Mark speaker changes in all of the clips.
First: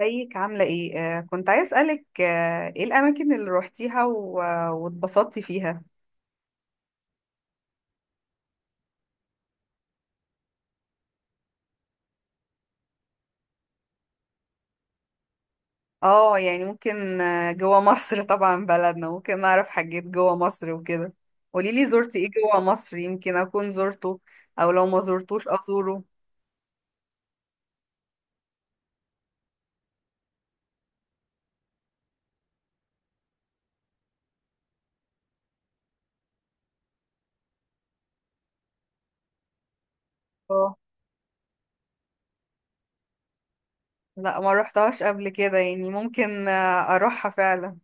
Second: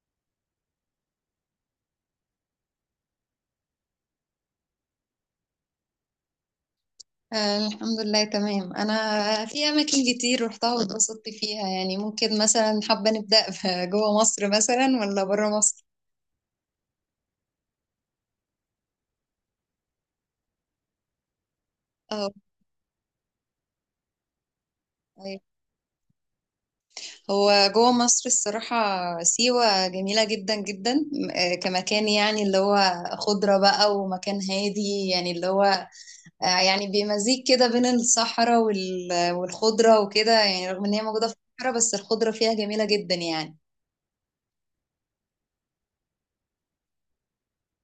Speaker 1: ازيك عاملة ايه؟ كنت عايز اسألك ايه الأماكن اللي روحتيها واتبسطتي فيها؟
Speaker 2: الحمد لله تمام. انا في اماكن كتير روحتها واتبسطت فيها، يعني ممكن مثلا حابه نبدا جوه مصر مثلا ولا بره مصر؟
Speaker 1: اه يعني ممكن جوا مصر طبعا بلدنا ممكن نعرف حاجات جوا مصر وكده. قوليلي زرتي ايه
Speaker 2: اه،
Speaker 1: جوا مصر، يمكن أكون زرته أو لو ما
Speaker 2: طيب.
Speaker 1: زرتوش أزوره.
Speaker 2: هو جوه مصر الصراحه، سيوه جميله جدا جدا، كمكان يعني اللي هو خضره بقى، ومكان هادي يعني اللي هو آه، يعني بمزيج كده بين الصحراء والخضره وكده، يعني
Speaker 1: اه
Speaker 2: رغم ان هي موجوده في الصحراء بس الخضره فيها جميله جدا يعني.
Speaker 1: لا ما روحتهاش قبل كده، يعني ممكن أروحها فعلا.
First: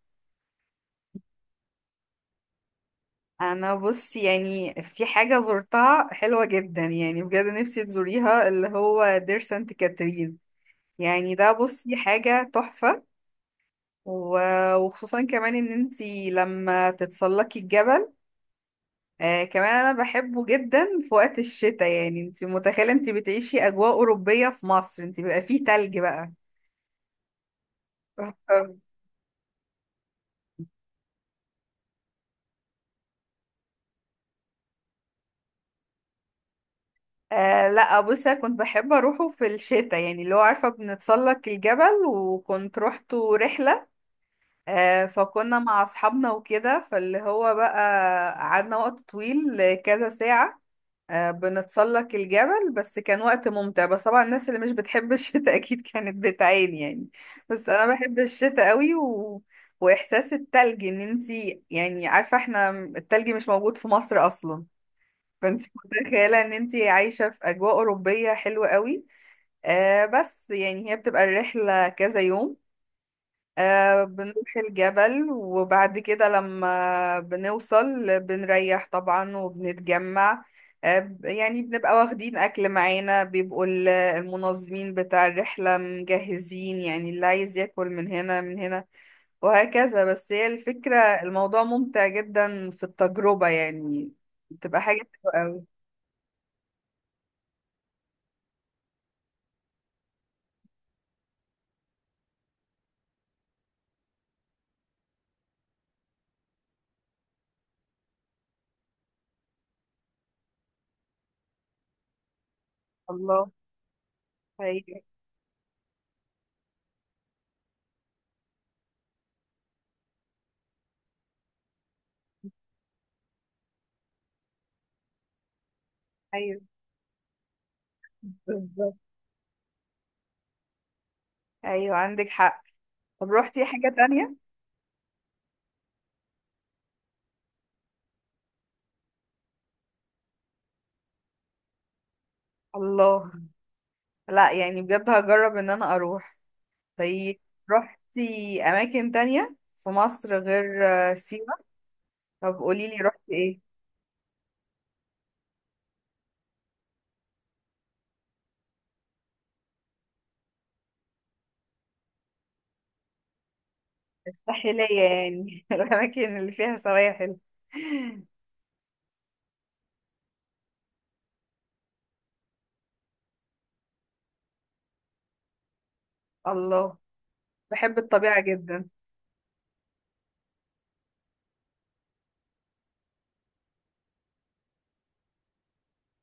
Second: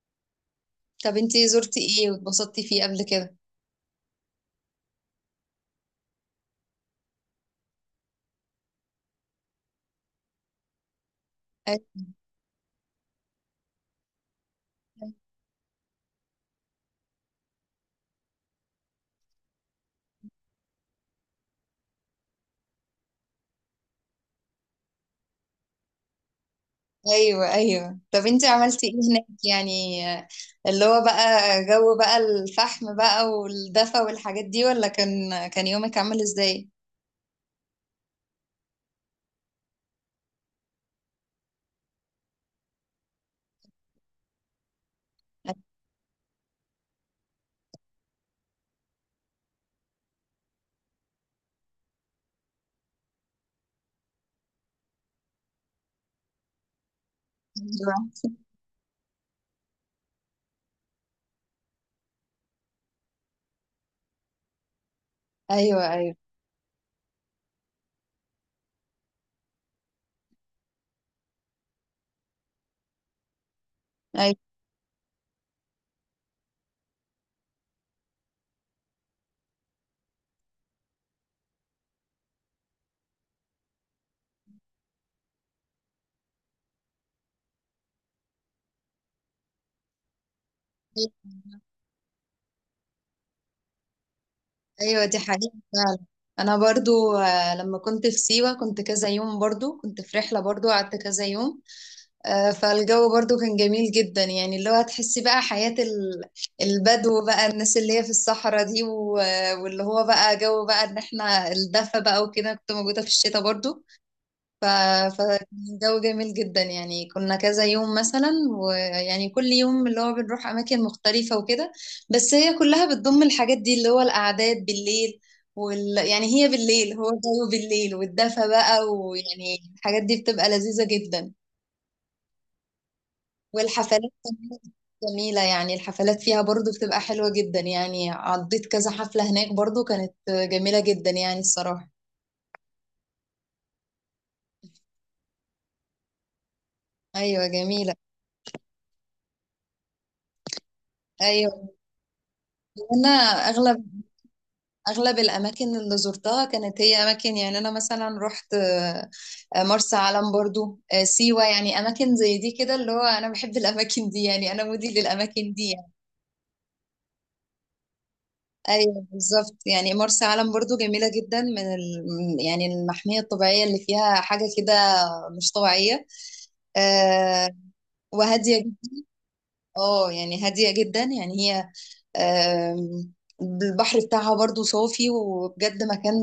Speaker 2: طب انتي زرتي ايه واتبسطتي فيه قبل كده؟
Speaker 1: أنا بص، يعني في حاجة زرتها حلوة جدا، يعني بجد نفسي تزوريها، اللي هو دير سانت كاترين. يعني ده بصي حاجة تحفة. وخصوصا كمان ان انتي لما تتسلقي الجبل. آه كمان انا بحبه جدا في وقت الشتاء، يعني انتي متخيلة انتي بتعيشي اجواء اوروبية في مصر، انتي بيبقى فيه تلج بقى.
Speaker 2: ايوه ايوه. طب انت عملتي ايه هناك؟ يعني اللي هو بقى جو بقى الفحم بقى والدفا والحاجات دي، ولا كان يومك عامل ازاي؟
Speaker 1: لا بصي، أنا كنت بحب اروحه في الشتاء، يعني اللي هو عارفة بنتسلق الجبل، وكنت روحته رحلة. آه فكنا مع اصحابنا وكده، فاللي هو بقى قعدنا وقت طويل، كذا ساعة بنتسلق الجبل. بس كان وقت ممتع، بس طبعا الناس اللي مش بتحب الشتاء اكيد كانت بتعاني يعني. بس انا
Speaker 2: ايوه
Speaker 1: بحب الشتاء قوي واحساس التلج، ان انتي يعني عارفه احنا التلج مش موجود في مصر اصلا، فانتي
Speaker 2: ايوه ايوه
Speaker 1: متخيله ان انتي عايشه في اجواء اوروبيه حلوه قوي. آه بس يعني هي بتبقى الرحله كذا يوم، آه
Speaker 2: ايوه.
Speaker 1: بنروح الجبل، وبعد كده لما بنوصل بنريح طبعا وبنتجمع. يعني بنبقى واخدين أكل معانا، بيبقوا المنظمين بتاع الرحلة مجهزين، يعني اللي عايز ياكل من هنا من هنا وهكذا. بس هي الفكرة، الموضوع ممتع جدا في التجربة يعني، بتبقى حاجة
Speaker 2: ايوه دي
Speaker 1: حلوة
Speaker 2: حقيقة
Speaker 1: أوي.
Speaker 2: فعلا. انا برضو لما كنت في سيوة كنت كذا يوم، برضو كنت في رحلة، برضو قعدت كذا يوم. فالجو برضو كان جميل جدا، يعني اللي هو هتحسي بقى حياة البدو بقى، الناس اللي هي في الصحراء دي، واللي هو بقى جو بقى ان احنا الدفا بقى وكده. كنت موجودة في الشتاء
Speaker 1: الله،
Speaker 2: برضو. ف-
Speaker 1: أيوه،
Speaker 2: فالجو جميل جدا، يعني كنا كذا يوم مثلا، ويعني كل يوم اللي هو بنروح أماكن مختلفة وكده، بس هي كلها بتضم الحاجات دي اللي هو القعدات بالليل، وال... يعني هي
Speaker 1: أيوه
Speaker 2: بالليل، هو الجو بالليل والدفا بقى،
Speaker 1: بالظبط،
Speaker 2: ويعني الحاجات دي بتبقى لذيذة جدا.
Speaker 1: أيوه عندك حق. طب روحتي حاجة
Speaker 2: والحفلات
Speaker 1: تانية؟
Speaker 2: كمان جميلة، يعني الحفلات فيها برضو بتبقى حلوة جدا، يعني عديت كذا حفلة هناك برضو، كانت جميلة جدا يعني الصراحة.
Speaker 1: الله، لا يعني بجد هجرب ان انا اروح. طيب،
Speaker 2: أيوة جميلة.
Speaker 1: رحتي اماكن تانية في مصر غير سيوة؟
Speaker 2: أيوة،
Speaker 1: طب قوليلي
Speaker 2: أنا
Speaker 1: رحتي ايه.
Speaker 2: أغلب أغلب الأماكن اللي زرتها كانت هي أماكن، يعني أنا مثلا رحت مرسى علم، برضو سيوة، يعني أماكن زي دي كده، اللي هو أنا بحب الأماكن دي، يعني أنا
Speaker 1: الساحلية
Speaker 2: مودي للأماكن
Speaker 1: يعني
Speaker 2: دي يعني.
Speaker 1: الاماكن اللي فيها سواحل.
Speaker 2: أيوة بالظبط، يعني مرسى علم برضو جميلة جدا، من ال... يعني المحمية الطبيعية اللي فيها حاجة كده مش طبيعية.
Speaker 1: الله،
Speaker 2: آه،
Speaker 1: بحب الطبيعة
Speaker 2: وهادية جدا.
Speaker 1: جدا.
Speaker 2: اه يعني هادية جدا يعني هي، آم، البحر بتاعها برضو صافي، وبجد مكان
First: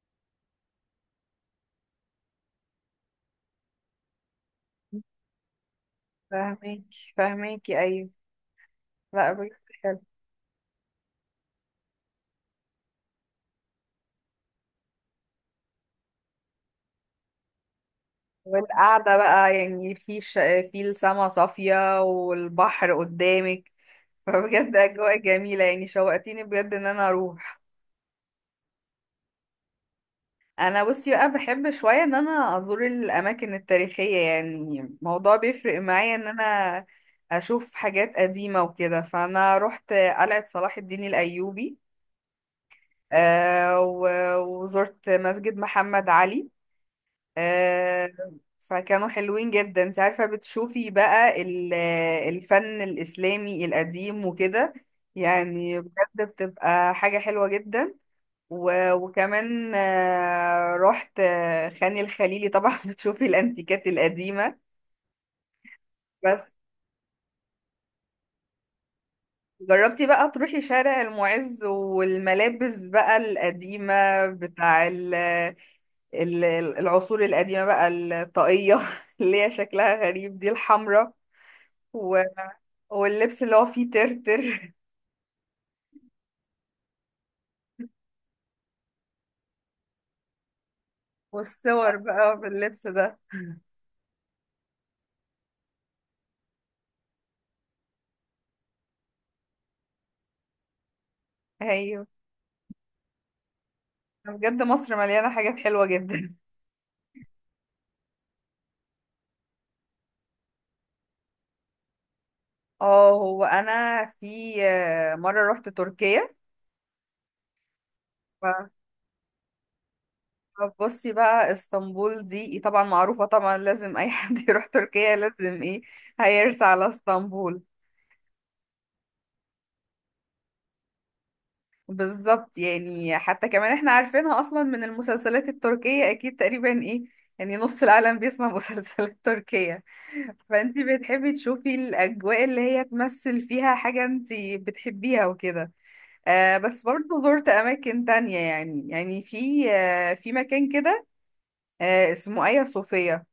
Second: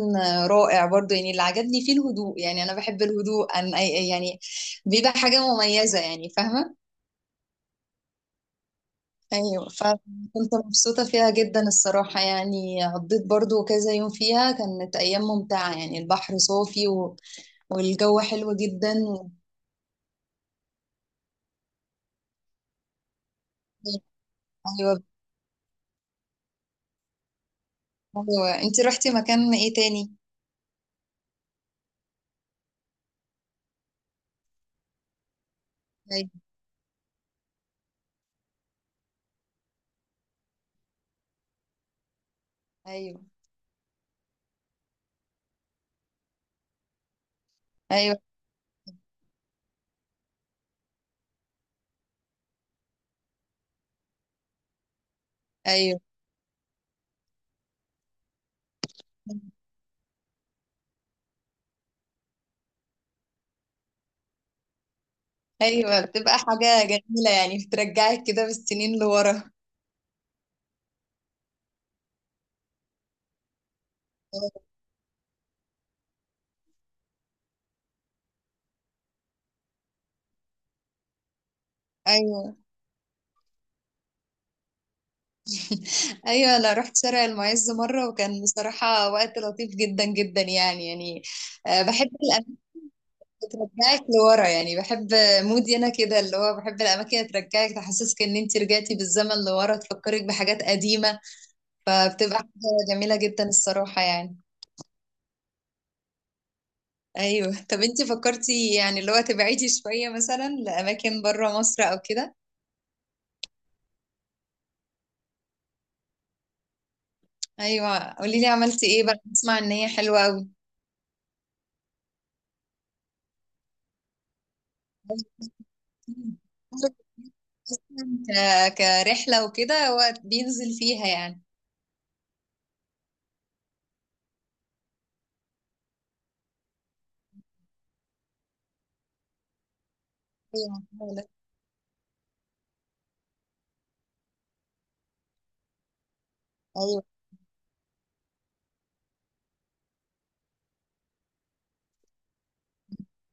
Speaker 2: رائع برضو. يعني اللي عجبني فيه الهدوء، يعني أنا بحب الهدوء. أن يعني بيبقى حاجة مميزة يعني، فاهمة.
Speaker 1: فاهميكي، ايوه. لا بجد.
Speaker 2: أيوة،
Speaker 1: حلو.
Speaker 2: فكنت مبسوطة فيها جدا الصراحة، يعني قضيت برضو كذا يوم فيها، كانت أيام ممتعة، يعني البحر صافي و... والجو حلو جدا
Speaker 1: والقعدة
Speaker 2: و...
Speaker 1: بقى يعني في السما صافية والبحر قدامك، فبجد
Speaker 2: أيوة
Speaker 1: أجواء جميلة، يعني شوقتيني بجد إن أنا أروح.
Speaker 2: أيوة. أنتي رحتي مكان إيه تاني؟
Speaker 1: انا بصي بقى بحب شويه ان انا ازور الاماكن التاريخيه، يعني الموضوع بيفرق معايا ان
Speaker 2: أيوة
Speaker 1: انا اشوف حاجات قديمه وكده. فانا رحت قلعه صلاح الدين الايوبي،
Speaker 2: أيوة.
Speaker 1: وزرت مسجد محمد علي. آه،
Speaker 2: ايوه
Speaker 1: فكانوا حلوين جدا، انت عارفه بتشوفي بقى الفن الاسلامي القديم وكده، يعني بجد
Speaker 2: ايوه.
Speaker 1: بتبقى حاجه حلوه جدا. وكمان رحت خان الخليلي طبعا، بتشوفي الانتيكات القديمة.
Speaker 2: ايوه بتبقى
Speaker 1: بس
Speaker 2: حاجه جميله، يعني بترجعك كده بالسنين لورا.
Speaker 1: جربتي بقى تروحي شارع المعز، والملابس بقى القديمة بتاع ال- العصور القديمة بقى، الطاقية اللي هي شكلها غريب دي، الحمراء، و-
Speaker 2: ايوه
Speaker 1: واللبس اللي هو فيه ترتر.
Speaker 2: ايوه، انا رحت شارع المعز مره، وكان بصراحه وقت لطيف جدا جدا يعني يعني.
Speaker 1: والصور
Speaker 2: بحب
Speaker 1: بقى
Speaker 2: الاماكن
Speaker 1: باللبس ده.
Speaker 2: اللي ترجعك لورا، يعني بحب، مودي انا كده، اللي هو بحب الاماكن اللي ترجعك تحسسك ان انت رجعتي بالزمن لورا، تفكرك بحاجات قديمه،
Speaker 1: ايوه،
Speaker 2: فبتبقى حاجه جميله جدا الصراحه يعني.
Speaker 1: بجد مصر مليانة حاجات حلوة جدا.
Speaker 2: ايوه. طب انت فكرتي يعني اللي هو تبعدي شويه مثلا لاماكن بره مصر او كده؟
Speaker 1: اه هو انا في مرة رحت تركيا.
Speaker 2: ايوه، قولي لي
Speaker 1: ف-
Speaker 2: عملتي ايه بقى، بسمع ان هي حلوه قوي.
Speaker 1: فبصي بقى اسطنبول دي إيه، طبعا معروفة، طبعا لازم أي حد يروح تركيا لازم ايه، هيرسى على اسطنبول.
Speaker 2: كرحله وكده، هو بينزل فيها يعني.
Speaker 1: بالظبط، يعني حتى كمان احنا عارفينها أصلا من المسلسلات التركية، أكيد تقريبا ايه، يعني نص العالم بيسمع مسلسلات تركية،
Speaker 2: ايوه
Speaker 1: فانتي
Speaker 2: فعلا.
Speaker 1: بتحبي تشوفي الأجواء اللي هي تمثل فيها حاجة انتي بتحبيها وكده. آه بس
Speaker 2: ايوه
Speaker 1: برضه زرت أماكن تانية، يعني في آه في مكان كده آه اسمه آيا صوفيا.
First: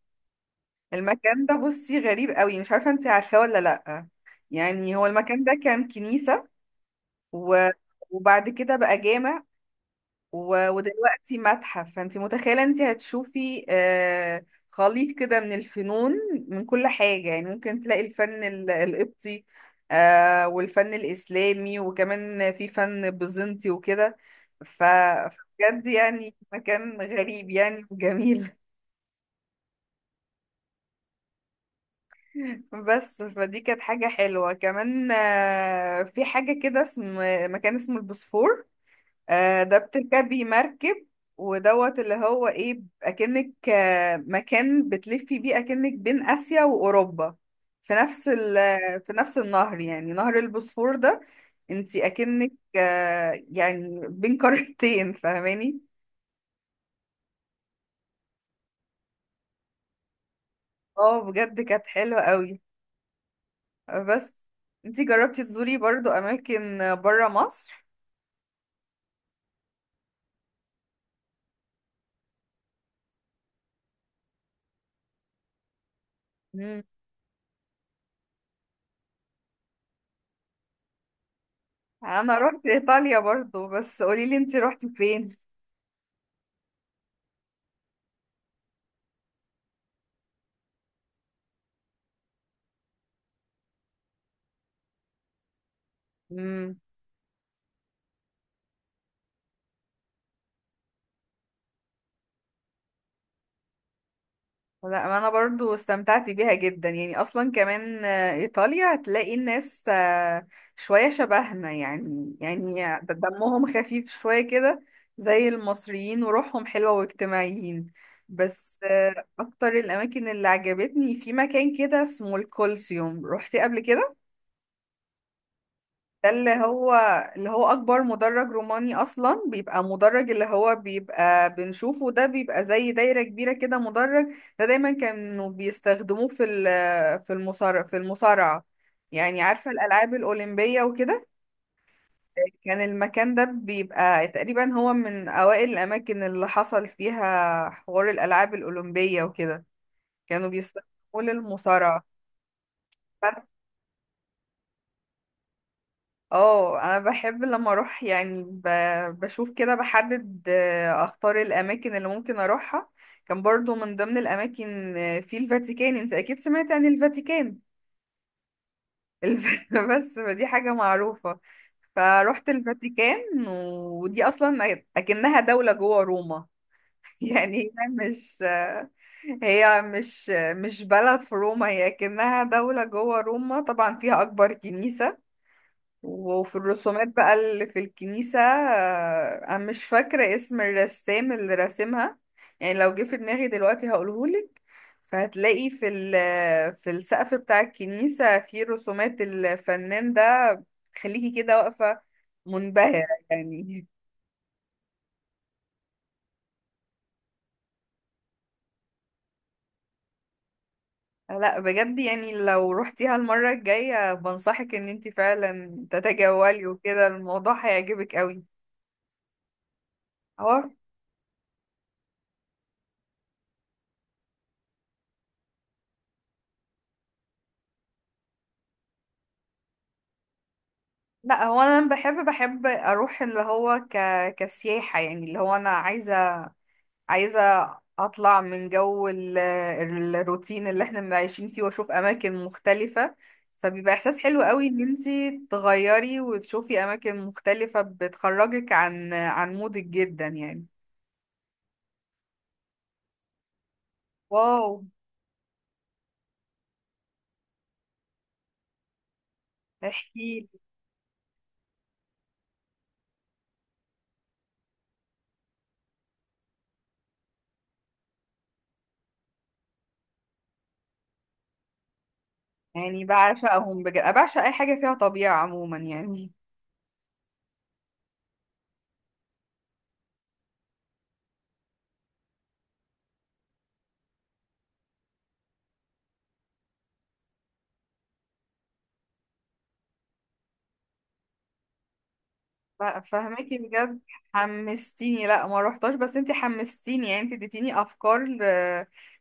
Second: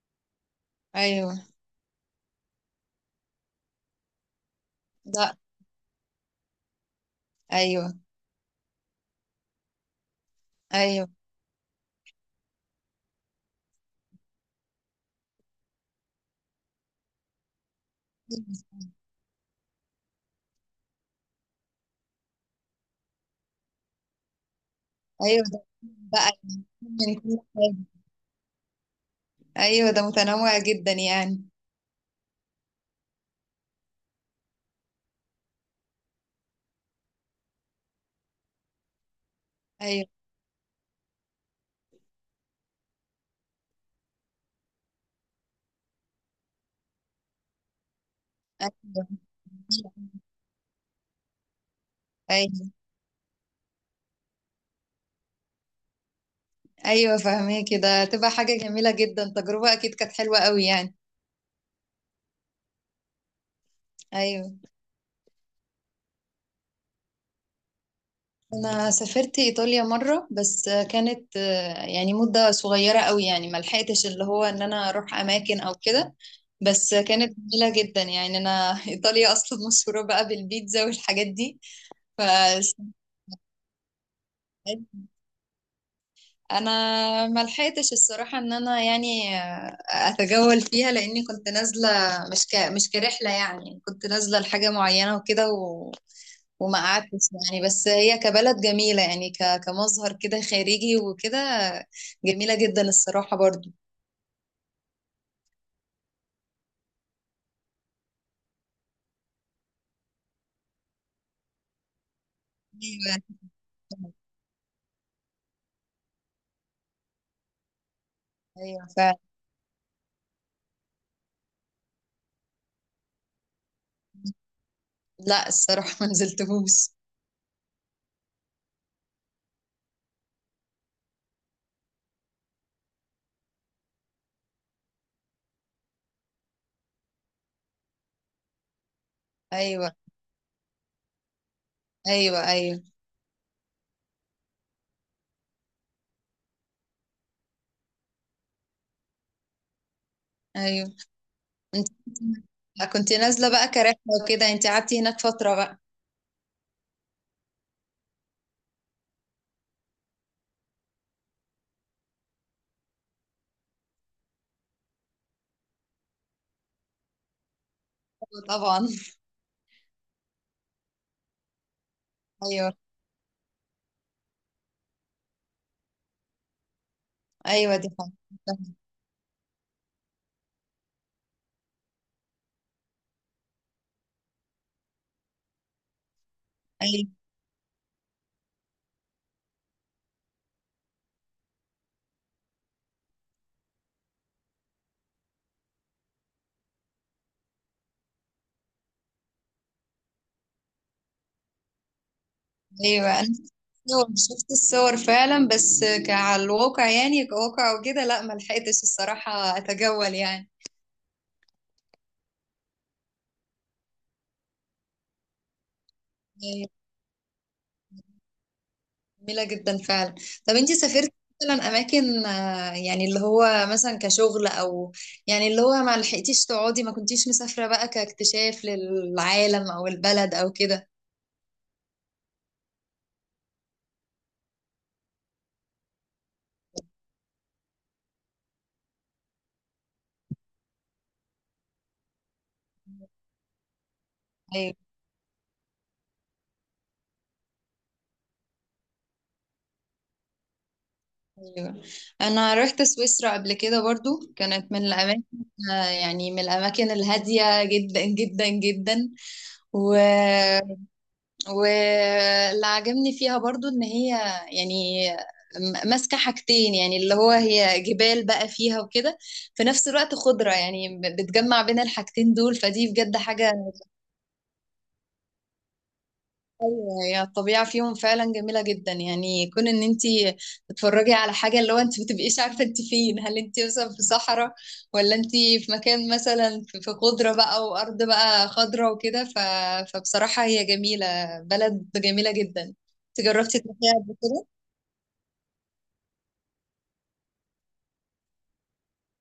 Speaker 2: ايوه.
Speaker 1: المكان ده بصي غريب قوي، مش عارفة انت عارفاه ولا لأ. يعني هو
Speaker 2: لا.
Speaker 1: المكان ده كان كنيسة، و...
Speaker 2: ايوه
Speaker 1: وبعد كده بقى جامع،
Speaker 2: ايوه
Speaker 1: ودلوقتي متحف. فانت متخيلة انت هتشوفي آه خليط كده من الفنون، من كل حاجة، يعني ممكن تلاقي القبطي، آه والفن الإسلامي، وكمان في فن بيزنطي وكده.
Speaker 2: ايوه. ده
Speaker 1: فبجد
Speaker 2: بقى
Speaker 1: يعني مكان
Speaker 2: من كل
Speaker 1: غريب
Speaker 2: حاجه.
Speaker 1: يعني وجميل.
Speaker 2: ايوه ده متنوع جدا يعني.
Speaker 1: بس فدي كانت حاجة حلوة كمان. في حاجة كده اسم، مكان اسمه البوسفور. ده
Speaker 2: ايوه
Speaker 1: بتركبي مركب ودوت اللي هو ايه، اكنك مكان بتلفي بيه اكنك بين اسيا واوروبا، في نفس ال في
Speaker 2: ايوه.
Speaker 1: نفس النهر، يعني نهر البوسفور ده انتي اكنك
Speaker 2: ايوه
Speaker 1: يعني بين قارتين، فاهماني؟
Speaker 2: ايوه فاهمه كده، تبقى حاجه جميله جدا، تجربه اكيد كانت حلوه قوي يعني.
Speaker 1: اه بجد كانت حلوة قوي. بس
Speaker 2: ايوه.
Speaker 1: انتي جربتي تزوري برضو اماكن بره مصر؟
Speaker 2: انا سافرت ايطاليا مره، بس كانت يعني مده صغيره قوي، يعني ما لحقتش اللي هو ان انا اروح اماكن او كده، بس كانت جميله جدا يعني. انا ايطاليا اصلا مشهوره بقى بالبيتزا والحاجات دي. ف
Speaker 1: انا رحت ايطاليا برضو، بس قولي لي انت رحتي فين.
Speaker 2: انا ما لحقتش الصراحه ان انا يعني اتجول فيها، لاني كنت نازله مش مش كرحله، يعني كنت نازله لحاجه معينه وكده، وما
Speaker 1: امم.
Speaker 2: قعدتش يعني. بس هي كبلد جميلة يعني، كمظهر كده خارجي وكده، جميلة جدا الصراحة برضو.
Speaker 1: لا انا برضو استمتعت بيها جدا، يعني اصلا كمان ايطاليا هتلاقي الناس شوية شبهنا يعني، يعني
Speaker 2: أيوة
Speaker 1: دمهم خفيف شوية كده زي المصريين، وروحهم حلوة واجتماعيين. بس
Speaker 2: أيوة فعلا.
Speaker 1: اكتر الاماكن اللي عجبتني في مكان كده اسمه الكولسيوم، روحتي قبل كده؟
Speaker 2: لا الصراحة ما
Speaker 1: ده اللي
Speaker 2: نزلتهوش.
Speaker 1: هو اللي هو أكبر مدرج روماني أصلا، بيبقى مدرج اللي هو بيبقى بنشوفه ده، بيبقى زي دايرة كبيرة كده مدرج. ده دايما كانوا بيستخدموه في المصارعة، يعني عارفة
Speaker 2: أيوة
Speaker 1: الألعاب الأولمبية وكده.
Speaker 2: أيوة
Speaker 1: كان
Speaker 2: أيوة
Speaker 1: المكان ده بيبقى تقريبا هو من أوائل الأماكن اللي حصل فيها حوار الألعاب الأولمبية وكده، كانوا
Speaker 2: أيوة.
Speaker 1: بيستخدموه للمصارعة.
Speaker 2: كنت نازلة بقى كرحلة وكده. أنت قعدتي هناك فترة بقى؟
Speaker 1: اه انا بحب لما اروح يعني بشوف كده، بحدد اختار الاماكن اللي ممكن اروحها. كان برضو من ضمن الاماكن في الفاتيكان، انت اكيد سمعت عن الفاتيكان.
Speaker 2: أيوة طبعا.
Speaker 1: بس دي حاجة معروفة. فروحت
Speaker 2: أيوة
Speaker 1: الفاتيكان، ودي اصلا اكنها دولة جوه روما. يعني
Speaker 2: أيوة دي حاجة.
Speaker 1: هي مش مش بلد في روما، هي اكنها دولة جوه روما، طبعا فيها اكبر كنيسة. وفي الرسومات
Speaker 2: أيوة
Speaker 1: بقى اللي في الكنيسة، أنا مش فاكرة اسم الرسام اللي راسمها، يعني لو جه في دماغي دلوقتي هقولهولك. فهتلاقي في السقف بتاع الكنيسة في رسومات الفنان ده، خليكي كده واقفة منبهرة
Speaker 2: أيوة. أنا شفت
Speaker 1: يعني.
Speaker 2: الصور، شفت الصور فعلا، بس كعلى الواقع يعني، كواقع وكده لا، ما لحقتش الصراحة أتجول يعني.
Speaker 1: لا بجد، يعني لو روحتيها المرة الجاية بنصحك ان انت فعلا تتجولي وكده، الموضوع هيعجبك قوي.
Speaker 2: جميلة جدا فعلا. طب
Speaker 1: هو.
Speaker 2: انتي سافرتي مثلا اماكن يعني اللي هو مثلا كشغل او يعني اللي هو ما لحقتيش تقعدي، ما كنتيش مسافرة بقى كاكتشاف للعالم او البلد او كده؟
Speaker 1: لا هو انا لما بحب بحب اروح اللي هو كسياحة، يعني اللي هو انا عايزة اطلع من الروتين اللي احنا عايشين فيه، واشوف اماكن مختلفة. فبيبقى احساس حلو قوي
Speaker 2: ايوه
Speaker 1: ان انتي تغيري وتشوفي اماكن مختلفة، بتخرجك عن مودك جدا يعني.
Speaker 2: ايوه. انا رحت سويسرا قبل كده، برضو
Speaker 1: واو.
Speaker 2: كانت من الاماكن، يعني من الاماكن الهادية جدا جدا جدا. و...
Speaker 1: احكي.
Speaker 2: واللي عجبني فيها برضو ان هي يعني ماسكة حاجتين، يعني اللي هو هي جبال بقى فيها وكده، في نفس الوقت خضرة، يعني بتجمع بين الحاجتين دول، فدي
Speaker 1: يعني
Speaker 2: بجد حاجة.
Speaker 1: بعشقهم بجد، بعشق اي حاجة فيها طبيعة عموما يعني.
Speaker 2: ايوه هي الطبيعه فيهم فعلا جميله جدا، يعني كون ان انت تتفرجي على حاجه، اللي هو انت ما بتبقيش عارفه انت فين، هل انت مثلا في صحراء، ولا انت في مكان مثلا في في خضره بقى، وارض بقى خضره وكده، ف... فبصراحه هي جميله، بلد جميله جدا.
Speaker 1: لا
Speaker 2: انت
Speaker 1: فهمكي
Speaker 2: جربتي تروحيها
Speaker 1: بجد،
Speaker 2: قبل كده؟
Speaker 1: حمستيني. لا ما روحتش، بس انتي حمستيني، يعني انتي اديتيني افكار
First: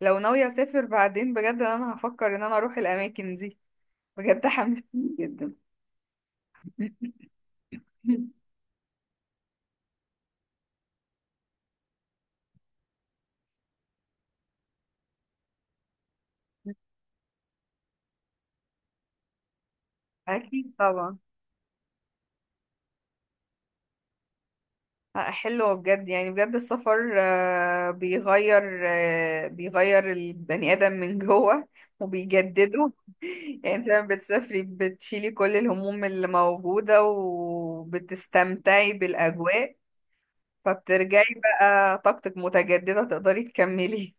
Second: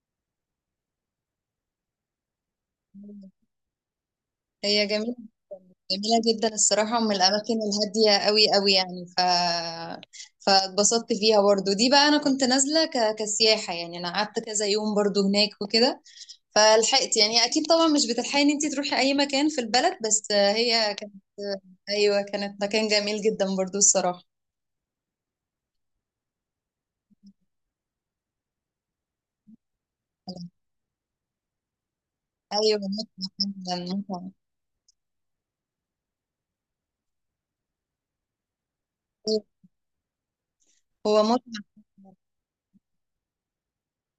Speaker 1: لو ناوية اسافر بعدين بجد انا هفكر ان انا اروح الاماكن دي. بجد
Speaker 2: هي
Speaker 1: حمستيني
Speaker 2: جميله،
Speaker 1: جدا.
Speaker 2: جميله جدا الصراحه، من الاماكن الهاديه قوي قوي يعني. فاتبسطت فيها برضو. دي بقى انا كنت نازله كسياحه يعني، انا قعدت كذا يوم برضو هناك وكده، فلحقت يعني. اكيد طبعا مش بتلحقي ان انت تروحي اي مكان في البلد، بس
Speaker 1: اكيد
Speaker 2: هي كانت،
Speaker 1: طبعا.
Speaker 2: ايوه، كانت مكان جميل جدا برضو الصراحه.
Speaker 1: لا، حلوة بجد، يعني بجد السفر بيغير البني ادم من جوه
Speaker 2: ايوه
Speaker 1: وبيجدده.
Speaker 2: متعه،
Speaker 1: يعني
Speaker 2: جدا
Speaker 1: انت لما
Speaker 2: متعه.
Speaker 1: بتسافري بتشيلي كل الهموم اللي موجودة، وبتستمتعي
Speaker 2: أيوة،
Speaker 1: بالاجواء،
Speaker 2: هو
Speaker 1: فبترجعي
Speaker 2: متعه.
Speaker 1: بقى طاقتك متجددة تقدري تكملي.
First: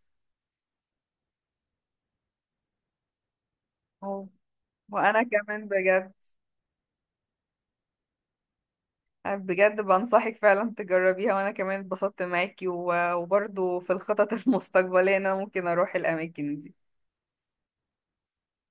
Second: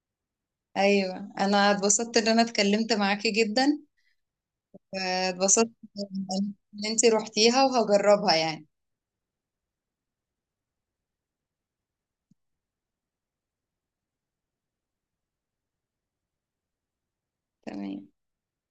Speaker 2: ايوه، انا اتبسطت ان انا اتكلمت معاكي جدا.
Speaker 1: اه وانا كمان
Speaker 2: واتبسطت
Speaker 1: بجد.
Speaker 2: ان انت روحتيها وهجربها يعني.
Speaker 1: بجد بنصحك فعلا تجربيها، وانا كمان اتبسطت معاكي، وبرضو في الخطط المستقبلية إن انا ممكن اروح الاماكن دي.
Speaker 2: تمام.